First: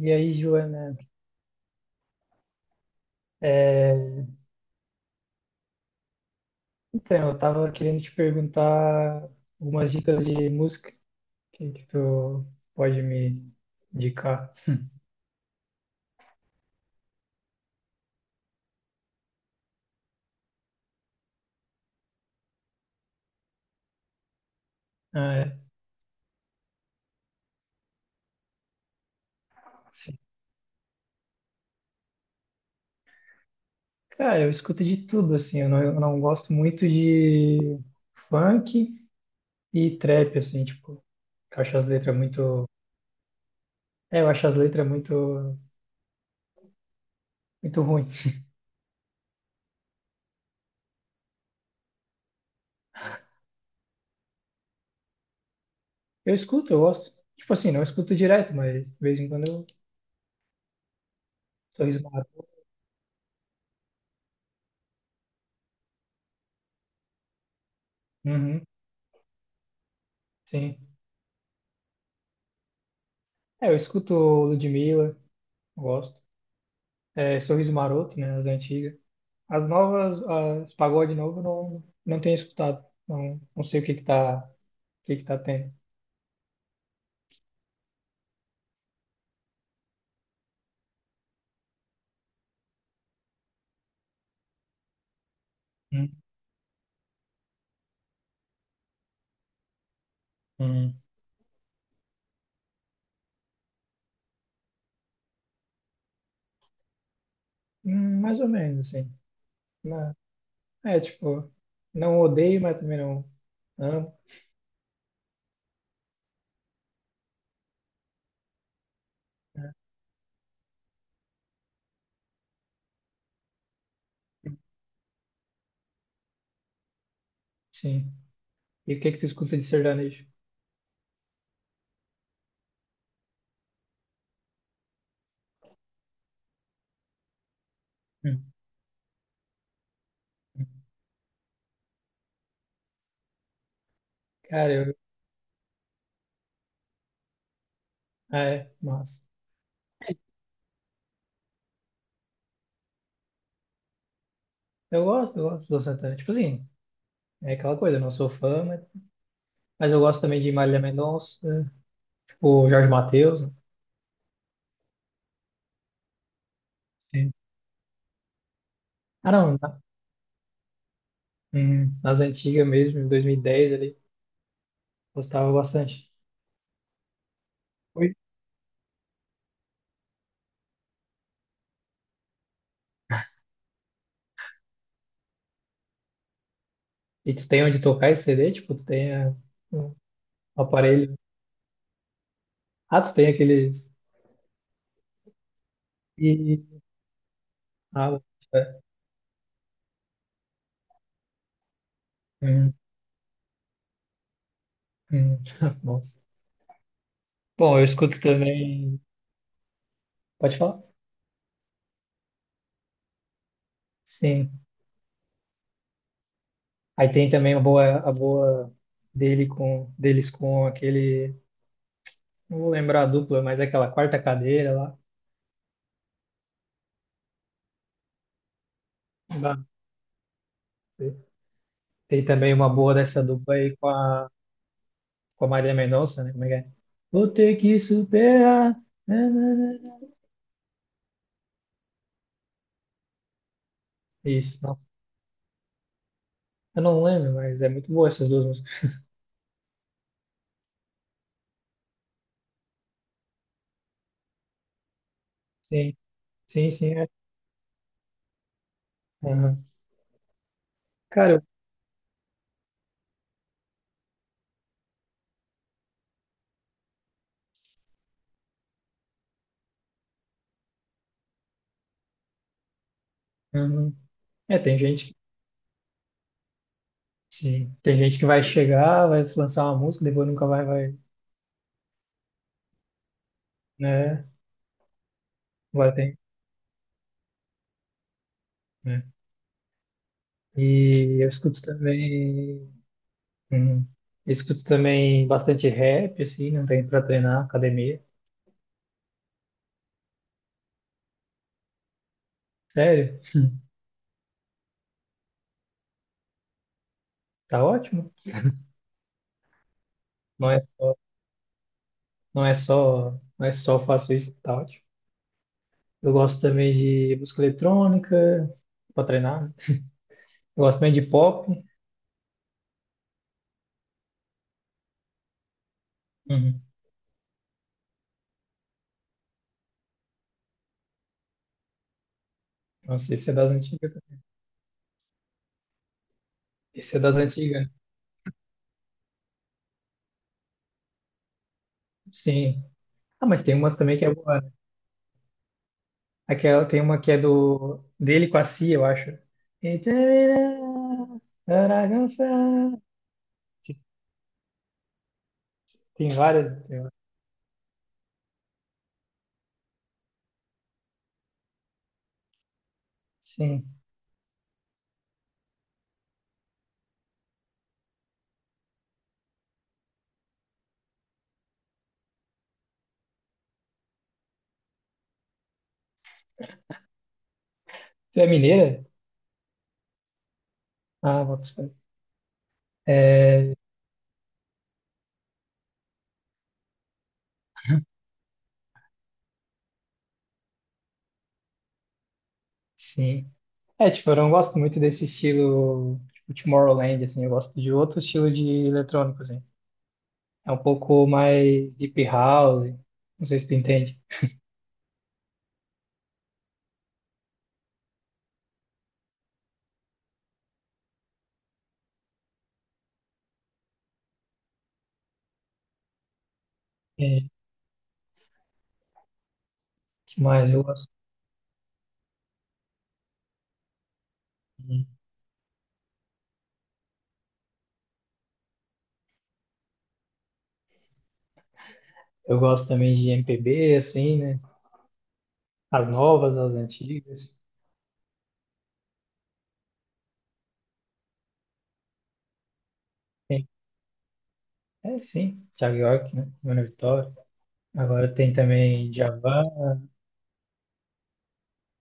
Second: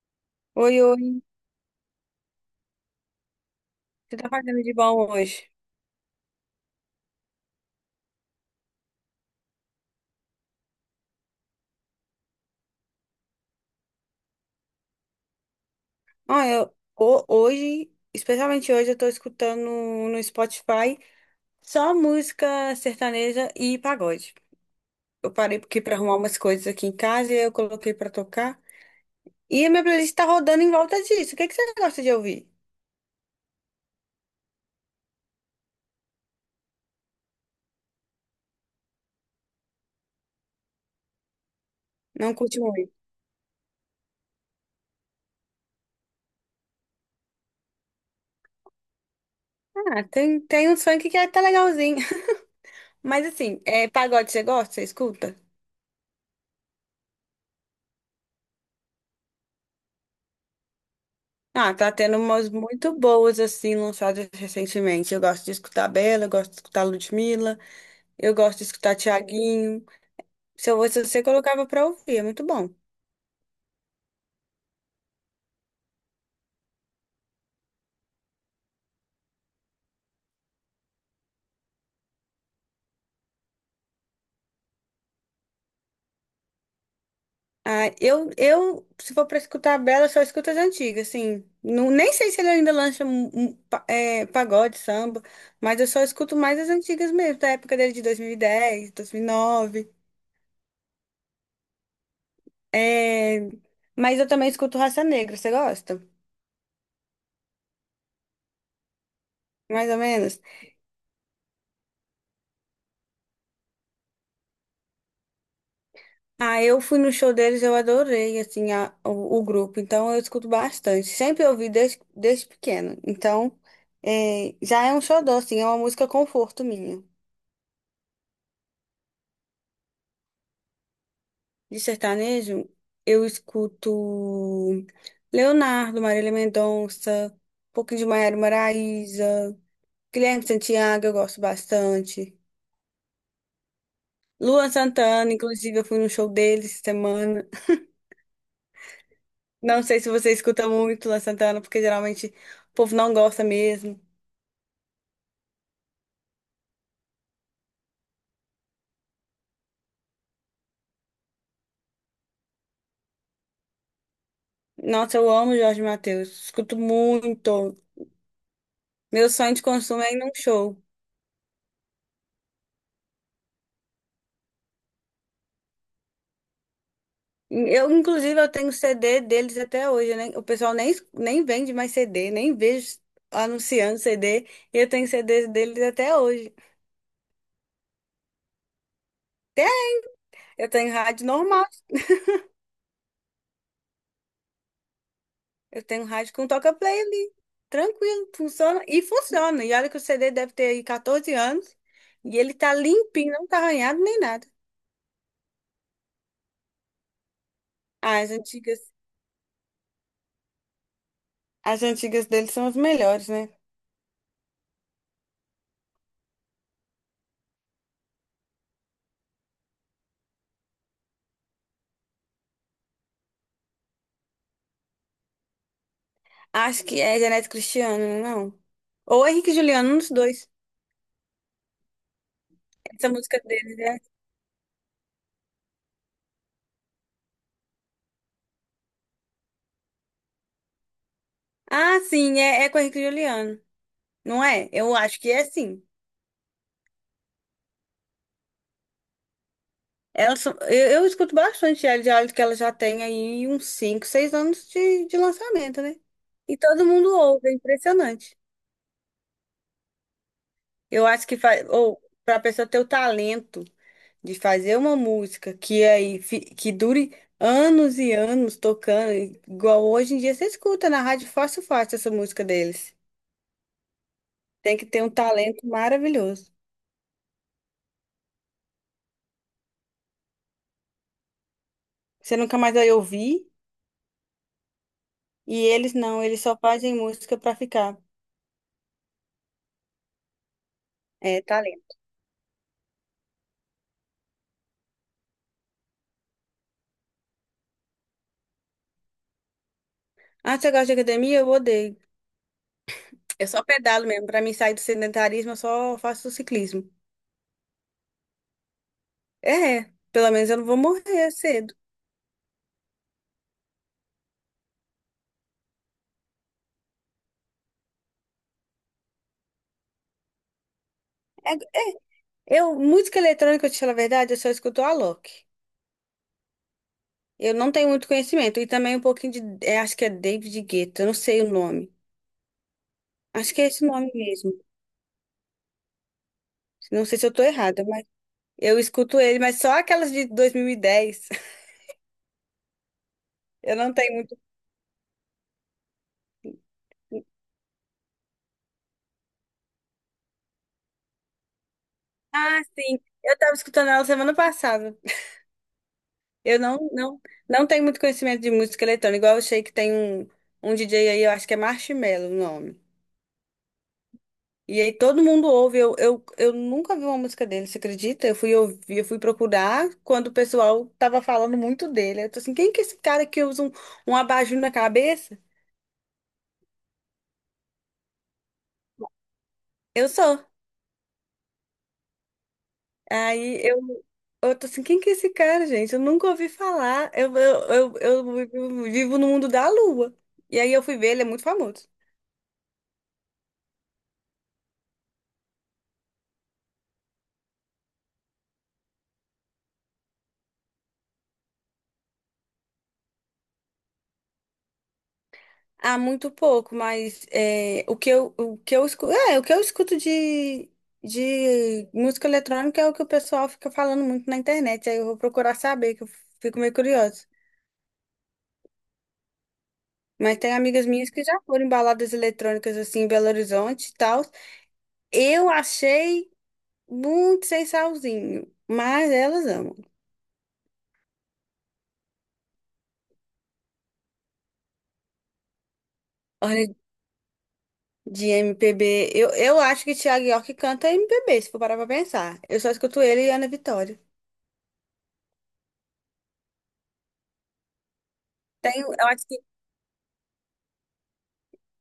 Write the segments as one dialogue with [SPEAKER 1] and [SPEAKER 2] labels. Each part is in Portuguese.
[SPEAKER 1] E aí,
[SPEAKER 2] Oi,
[SPEAKER 1] Joana,
[SPEAKER 2] oi. Você
[SPEAKER 1] é,
[SPEAKER 2] tá fazendo de bom hoje?
[SPEAKER 1] então, eu tava querendo te perguntar algumas dicas de música que tu pode me indicar.
[SPEAKER 2] Hoje, especialmente hoje, eu tô escutando no Spotify só música sertaneja e pagode. Eu
[SPEAKER 1] Ah,
[SPEAKER 2] parei
[SPEAKER 1] é,
[SPEAKER 2] aqui pra arrumar umas coisas aqui em casa e eu coloquei pra tocar. E a minha playlist
[SPEAKER 1] assim,
[SPEAKER 2] tá rodando em volta disso. O que que você gosta de ouvir?
[SPEAKER 1] cara, eu escuto de tudo, assim, eu não gosto muito de funk e trap, assim, tipo, eu acho as letras
[SPEAKER 2] Não curte
[SPEAKER 1] muito...
[SPEAKER 2] muito?
[SPEAKER 1] É, eu acho as letras muito, muito ruim.
[SPEAKER 2] Ah, tem uns funk que tá legalzinho. Mas assim, é, pagode você gosta? Você escuta?
[SPEAKER 1] Eu escuto, eu gosto. Tipo assim, não escuto direto, mas de vez em quando eu
[SPEAKER 2] Ah, tá
[SPEAKER 1] sorriso
[SPEAKER 2] tendo
[SPEAKER 1] maroto.
[SPEAKER 2] umas muito boas, assim, lançadas recentemente. Eu gosto de escutar Bela, eu gosto de escutar Ludmilla. Eu gosto
[SPEAKER 1] Uhum,
[SPEAKER 2] de escutar Tiaguinho. Se eu
[SPEAKER 1] sim.
[SPEAKER 2] fosse você, colocava pra ouvir, é muito bom.
[SPEAKER 1] É, eu escuto Ludmilla, gosto. É, Sorriso Maroto, né? As antigas. As novas, as pagode novo, não tenho escutado. Não sei o que que tá, o que que tá tendo.
[SPEAKER 2] Ah, se for pra escutar a Bela, só escuto as antigas, assim. Não, nem sei se ele ainda lança pagode, samba, mas eu só
[SPEAKER 1] Hum,
[SPEAKER 2] escuto mais as antigas mesmo, da época dele de 2010, 2009.
[SPEAKER 1] hum.
[SPEAKER 2] É, mas eu também escuto Raça Negra, você gosta?
[SPEAKER 1] Mais ou menos, assim.
[SPEAKER 2] Mais ou
[SPEAKER 1] Né?
[SPEAKER 2] menos?
[SPEAKER 1] É, tipo, não odeio, mas também não amo.
[SPEAKER 2] Ah, eu fui no show deles, eu adorei, assim, o
[SPEAKER 1] Né?
[SPEAKER 2] grupo. Então, eu escuto bastante. Sempre ouvi desde pequena. Então, é, já é um xodó, assim, é uma música conforto minha.
[SPEAKER 1] Sim. E o que que tu escuta de sertanejo?
[SPEAKER 2] De sertanejo, eu escuto Leonardo, Marília Mendonça, um pouquinho de Maiara
[SPEAKER 1] Hum.
[SPEAKER 2] Maraisa, Guilherme Santiago, eu gosto bastante. Luan
[SPEAKER 1] Cara, eu...
[SPEAKER 2] Santana, inclusive, eu fui no show deles essa semana.
[SPEAKER 1] ah, é, mas...
[SPEAKER 2] Não sei se você escuta muito Luan Santana, porque geralmente o povo não gosta mesmo.
[SPEAKER 1] Eu gosto do Santana. Tipo assim, é aquela coisa, eu não sou fã, mas eu gosto também de Marília Mendonça, tipo Jorge Mateus. Né?
[SPEAKER 2] Nossa, eu amo Jorge Mateus. Escuto
[SPEAKER 1] Sim.
[SPEAKER 2] muito. Meu
[SPEAKER 1] Ah,
[SPEAKER 2] sonho
[SPEAKER 1] não.
[SPEAKER 2] de consumo é ir num show.
[SPEAKER 1] Nas antigas mesmo, em 2010 ele gostava bastante.
[SPEAKER 2] Eu,
[SPEAKER 1] Oi?
[SPEAKER 2] inclusive, eu tenho CD deles até hoje, né? O pessoal nem vende mais CD, nem vejo anunciando CD. E eu tenho CDs deles até hoje.
[SPEAKER 1] E tu tem onde tocar esse CD? Tipo,
[SPEAKER 2] Até
[SPEAKER 1] um
[SPEAKER 2] eu tenho
[SPEAKER 1] aparelho.
[SPEAKER 2] rádio normal.
[SPEAKER 1] Ah, tu tem aqueles.
[SPEAKER 2] Eu tenho rádio com
[SPEAKER 1] E
[SPEAKER 2] toca-play ali.
[SPEAKER 1] ah,
[SPEAKER 2] Tranquilo,
[SPEAKER 1] é.
[SPEAKER 2] funciona. E funciona. E olha que o CD deve ter aí 14 anos. E ele tá
[SPEAKER 1] Hum,
[SPEAKER 2] limpinho, não tá arranhado nem nada.
[SPEAKER 1] hum. Nossa. Bom, eu
[SPEAKER 2] Ah,
[SPEAKER 1] escuto também. Pode falar?
[SPEAKER 2] as antigas deles são as melhores, né?
[SPEAKER 1] Sim. Aí tem também a boa deles com aquele. Não vou lembrar a dupla, mas é aquela quarta cadeira lá.
[SPEAKER 2] Acho que é Janete Cristiano, não? Ou
[SPEAKER 1] Não
[SPEAKER 2] Henrique e
[SPEAKER 1] dá.
[SPEAKER 2] Juliano, um dos dois.
[SPEAKER 1] Tem também uma boa
[SPEAKER 2] Essa
[SPEAKER 1] dessa
[SPEAKER 2] música
[SPEAKER 1] dupla aí
[SPEAKER 2] deles, né?
[SPEAKER 1] com a Marília Mendonça, né? Como é que é? Vou ter que superar. Na, na, na, na.
[SPEAKER 2] Ah, sim, é com Henrique e Juliano. Não
[SPEAKER 1] Isso,
[SPEAKER 2] é?
[SPEAKER 1] nossa.
[SPEAKER 2] Eu acho que é sim.
[SPEAKER 1] Eu não lembro, mas é muito boa essas duas músicas.
[SPEAKER 2] Eu escuto bastante ela, já olho que ela já tem aí uns 5, 6 anos de lançamento,
[SPEAKER 1] Sim,
[SPEAKER 2] né? E
[SPEAKER 1] sim,
[SPEAKER 2] todo
[SPEAKER 1] sim. É.
[SPEAKER 2] mundo ouve, é impressionante.
[SPEAKER 1] Aham.
[SPEAKER 2] Eu acho que
[SPEAKER 1] Cara,
[SPEAKER 2] faz, ou para a pessoa ter o talento de fazer uma música que que dure anos e anos tocando, igual hoje em dia você escuta na rádio fácil fácil essa música deles.
[SPEAKER 1] aham. É,
[SPEAKER 2] Tem
[SPEAKER 1] tem
[SPEAKER 2] que ter um
[SPEAKER 1] gente que,
[SPEAKER 2] talento maravilhoso.
[SPEAKER 1] sim, tem gente que vai chegar, vai lançar uma música, depois nunca vai, vai,
[SPEAKER 2] Você nunca mais vai ouvir,
[SPEAKER 1] né?
[SPEAKER 2] e
[SPEAKER 1] Agora
[SPEAKER 2] eles
[SPEAKER 1] tem,
[SPEAKER 2] não, eles só fazem música pra ficar.
[SPEAKER 1] né? E eu
[SPEAKER 2] É,
[SPEAKER 1] escuto
[SPEAKER 2] talento.
[SPEAKER 1] também, uhum. Eu escuto também bastante rap, assim, não tem pra treinar, academia.
[SPEAKER 2] Ah, você gosta de academia? Eu odeio.
[SPEAKER 1] Sério,
[SPEAKER 2] Eu só pedalo mesmo. Pra mim sair do sedentarismo, eu só faço ciclismo.
[SPEAKER 1] tá ótimo.
[SPEAKER 2] É, pelo
[SPEAKER 1] Não
[SPEAKER 2] menos eu
[SPEAKER 1] é
[SPEAKER 2] não vou
[SPEAKER 1] só
[SPEAKER 2] morrer cedo.
[SPEAKER 1] Não é só, não é só faço isso e tal. Tipo. Eu gosto também de música eletrônica, pra treinar. Né? Eu gosto também de pop.
[SPEAKER 2] É, é. Eu, música eletrônica, eu te falo a verdade, eu só escuto Alok.
[SPEAKER 1] Uhum.
[SPEAKER 2] Eu não tenho muito conhecimento. E também um pouquinho de. É, acho que é David Guetta, eu não sei o nome.
[SPEAKER 1] Nossa, esse é das
[SPEAKER 2] Acho que é esse
[SPEAKER 1] antigas.
[SPEAKER 2] nome mesmo.
[SPEAKER 1] Esse é
[SPEAKER 2] Não
[SPEAKER 1] das
[SPEAKER 2] sei se eu tô
[SPEAKER 1] antigas. Né?
[SPEAKER 2] errada, mas eu escuto ele, mas só aquelas de dois mil e dez.
[SPEAKER 1] Sim. Ah, mas tem umas
[SPEAKER 2] Eu não
[SPEAKER 1] também que é
[SPEAKER 2] tenho muito.
[SPEAKER 1] boa. Né? Aquela, tem uma que é do dele com a Cia, eu acho. Tem várias.
[SPEAKER 2] Ah, sim. Eu estava escutando ela semana passada.
[SPEAKER 1] Tem várias.
[SPEAKER 2] Eu não, não, não tenho muito conhecimento de música eletrônica. Igual eu sei que tem um DJ aí, eu acho que é Marshmello o nome.
[SPEAKER 1] Sim.
[SPEAKER 2] E aí todo mundo ouve. Eu nunca vi uma música dele, você acredita? Eu fui ouvir, eu fui procurar quando o pessoal tava falando muito dele. Eu tô assim, quem que é esse cara que usa um abajur na cabeça?
[SPEAKER 1] Tu é mineira?
[SPEAKER 2] Eu sou.
[SPEAKER 1] Ah, bota fé. É,
[SPEAKER 2] Aí eu tô assim, quem que é esse cara, gente? Eu nunca ouvi falar. Eu vivo vivo no mundo da lua. E aí eu fui ver, ele é muito famoso.
[SPEAKER 1] sim. É, tipo, eu não gosto muito desse estilo, tipo, Tomorrowland, assim, eu gosto de outro estilo de eletrônico, assim. É um pouco mais deep house, não sei se tu entende.
[SPEAKER 2] Ah, muito pouco, mas é, o que eu escuto, é, o que eu escuto de música eletrônica é o que o pessoal fica falando muito na internet. Aí eu vou procurar saber, que eu fico meio
[SPEAKER 1] É,
[SPEAKER 2] curiosa.
[SPEAKER 1] que
[SPEAKER 2] Mas
[SPEAKER 1] mais
[SPEAKER 2] tem
[SPEAKER 1] eu
[SPEAKER 2] amigas
[SPEAKER 1] gosto?
[SPEAKER 2] minhas que já foram em baladas eletrônicas assim em Belo Horizonte e tal. Eu achei muito sem salzinho, mas elas amam.
[SPEAKER 1] Eu gosto também de MPB, assim, né? As novas, as
[SPEAKER 2] Olha,
[SPEAKER 1] antigas.
[SPEAKER 2] de MPB, eu acho que Thiago York canta MPB, se for parar pra pensar. Eu só escuto ele e
[SPEAKER 1] Tem-
[SPEAKER 2] Ana Vitória.
[SPEAKER 1] é, sim, Thiago York, né? Mano Vitória. Agora tem
[SPEAKER 2] Tem,
[SPEAKER 1] também Djavan,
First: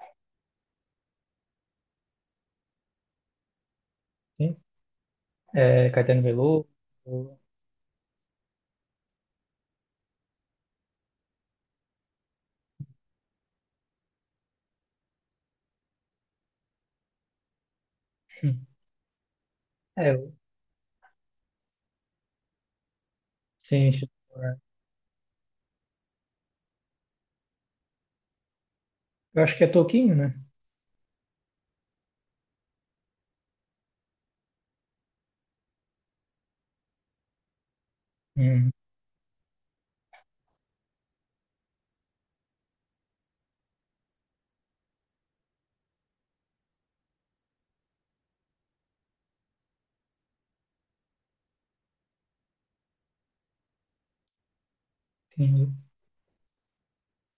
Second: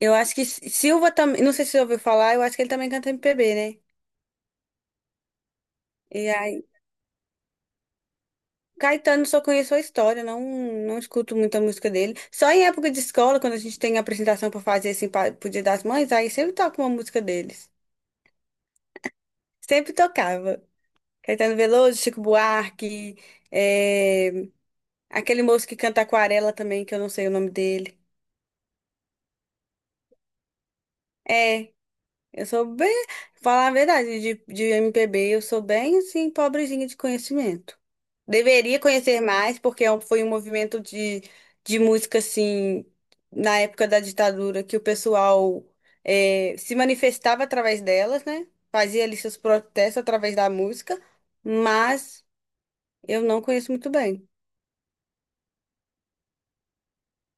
[SPEAKER 2] eu acho que Silva também, não sei se você ouviu falar, eu acho que ele também canta MPB, né?
[SPEAKER 1] sim. É, Caetano
[SPEAKER 2] E aí,
[SPEAKER 1] Veloso.
[SPEAKER 2] Caetano só conheço a história, não escuto muita música dele. Só em época de escola, quando a gente tem apresentação pra fazer assim, pro Dia das Mães, aí sempre toca uma música deles.
[SPEAKER 1] Hum,
[SPEAKER 2] Sempre
[SPEAKER 1] É,
[SPEAKER 2] tocava. Caetano Veloso, Chico Buarque,
[SPEAKER 1] sim, deixa eu
[SPEAKER 2] é,
[SPEAKER 1] lembrar.
[SPEAKER 2] aquele moço que canta Aquarela também, que eu não sei o nome dele.
[SPEAKER 1] Eu acho que é Toquinho, né?
[SPEAKER 2] É, eu sou bem, falar a verdade, de MPB, eu sou bem assim, pobrezinha de conhecimento.
[SPEAKER 1] Hum,
[SPEAKER 2] Deveria conhecer mais, porque é um- foi um movimento de música assim, na época da ditadura, que o pessoal se manifestava através delas, né? Fazia ali seus protestos através da música, mas eu não conheço muito bem.
[SPEAKER 1] entendi.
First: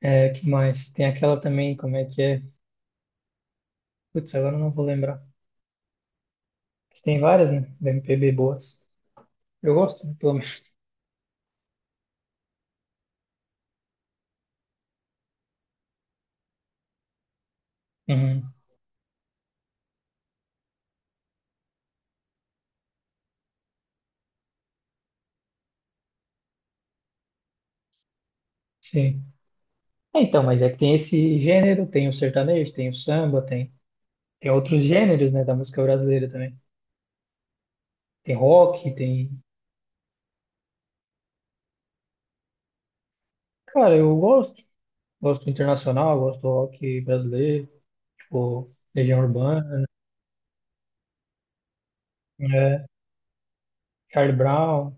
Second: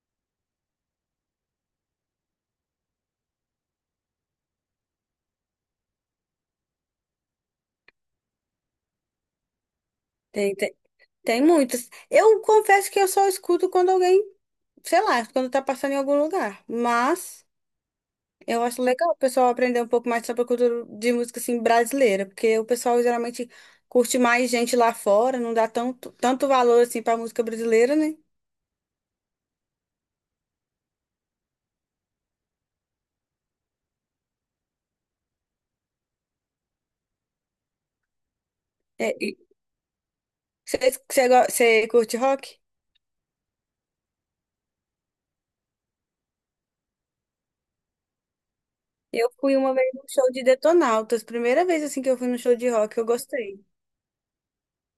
[SPEAKER 1] É, que mais? Tem aquela também, como é que é? Putz, agora eu não vou lembrar. Mas tem várias, né? Da MPB boas. Eu gosto, né, pelo
[SPEAKER 2] Tem,
[SPEAKER 1] menos.
[SPEAKER 2] tem, tem muitas. Eu confesso que eu só escuto quando alguém, sei lá, quando tá passando em algum lugar, mas.
[SPEAKER 1] Uhum,
[SPEAKER 2] Eu acho legal o pessoal aprender um pouco mais sobre a cultura de música assim brasileira, porque o pessoal geralmente curte mais gente lá fora, não dá tanto, tanto valor assim para música brasileira, né?
[SPEAKER 1] sim. É, então, mas é que tem esse gênero, tem o sertanejo, tem o samba, tem, tem outros gêneros, né, da música brasileira também. Tem rock,
[SPEAKER 2] É,
[SPEAKER 1] tem.
[SPEAKER 2] e você curte rock?
[SPEAKER 1] Cara, eu gosto. Gosto do internacional, gosto do rock brasileiro, tipo, Legião
[SPEAKER 2] Eu fui uma
[SPEAKER 1] Urbana,
[SPEAKER 2] vez num show de Detonautas, primeira vez assim que eu fui num show de
[SPEAKER 1] né?
[SPEAKER 2] rock, eu gostei.
[SPEAKER 1] Charlie Brown.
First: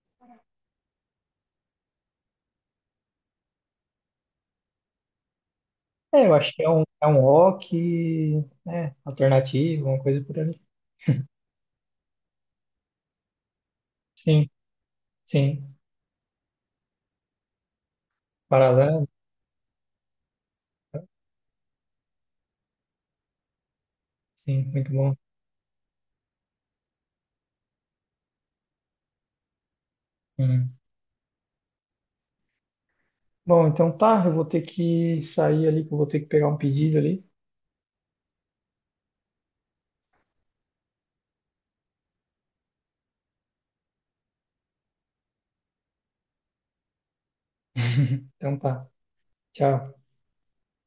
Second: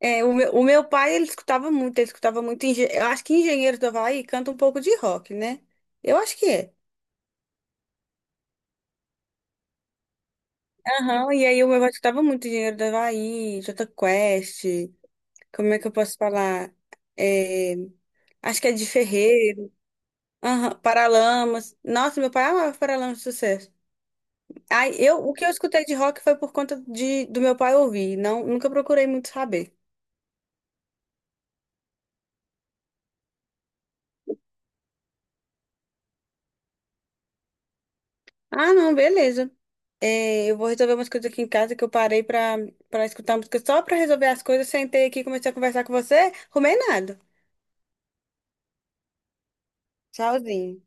[SPEAKER 2] É, o meu pai, ele escutava muito, eu acho que Engenheiros do Havaí canta um pouco de rock, né? Eu
[SPEAKER 1] É, eu
[SPEAKER 2] acho que
[SPEAKER 1] acho que
[SPEAKER 2] é.
[SPEAKER 1] é um rock, né, alternativo, uma coisa por ali.
[SPEAKER 2] Aham, e aí o meu pai escutava muito Engenheiros do Havaí, Jota
[SPEAKER 1] Sim,
[SPEAKER 2] Quest, como
[SPEAKER 1] sim.
[SPEAKER 2] é que eu posso falar? É, acho que é de
[SPEAKER 1] Paralelo?
[SPEAKER 2] Ferreiro, aham,
[SPEAKER 1] Tá?
[SPEAKER 2] Paralamas. Nossa, meu pai amava Paralamas de Sucesso.
[SPEAKER 1] Sim, muito
[SPEAKER 2] Ai
[SPEAKER 1] bom.
[SPEAKER 2] eu, o que eu escutei de rock foi por conta do meu pai ouvir, não, nunca procurei muito saber.
[SPEAKER 1] Uhum. Bom, então tá, eu vou ter que sair ali, que eu vou ter que pegar um pedido ali.
[SPEAKER 2] Ah, não, beleza. É, eu vou resolver umas coisas aqui em casa que eu parei pra, pra escutar música só pra resolver as coisas. Sentei aqui, comecei a conversar com você, arrumei nada.
[SPEAKER 1] Então tá, tchau.
[SPEAKER 2] Tchauzinho.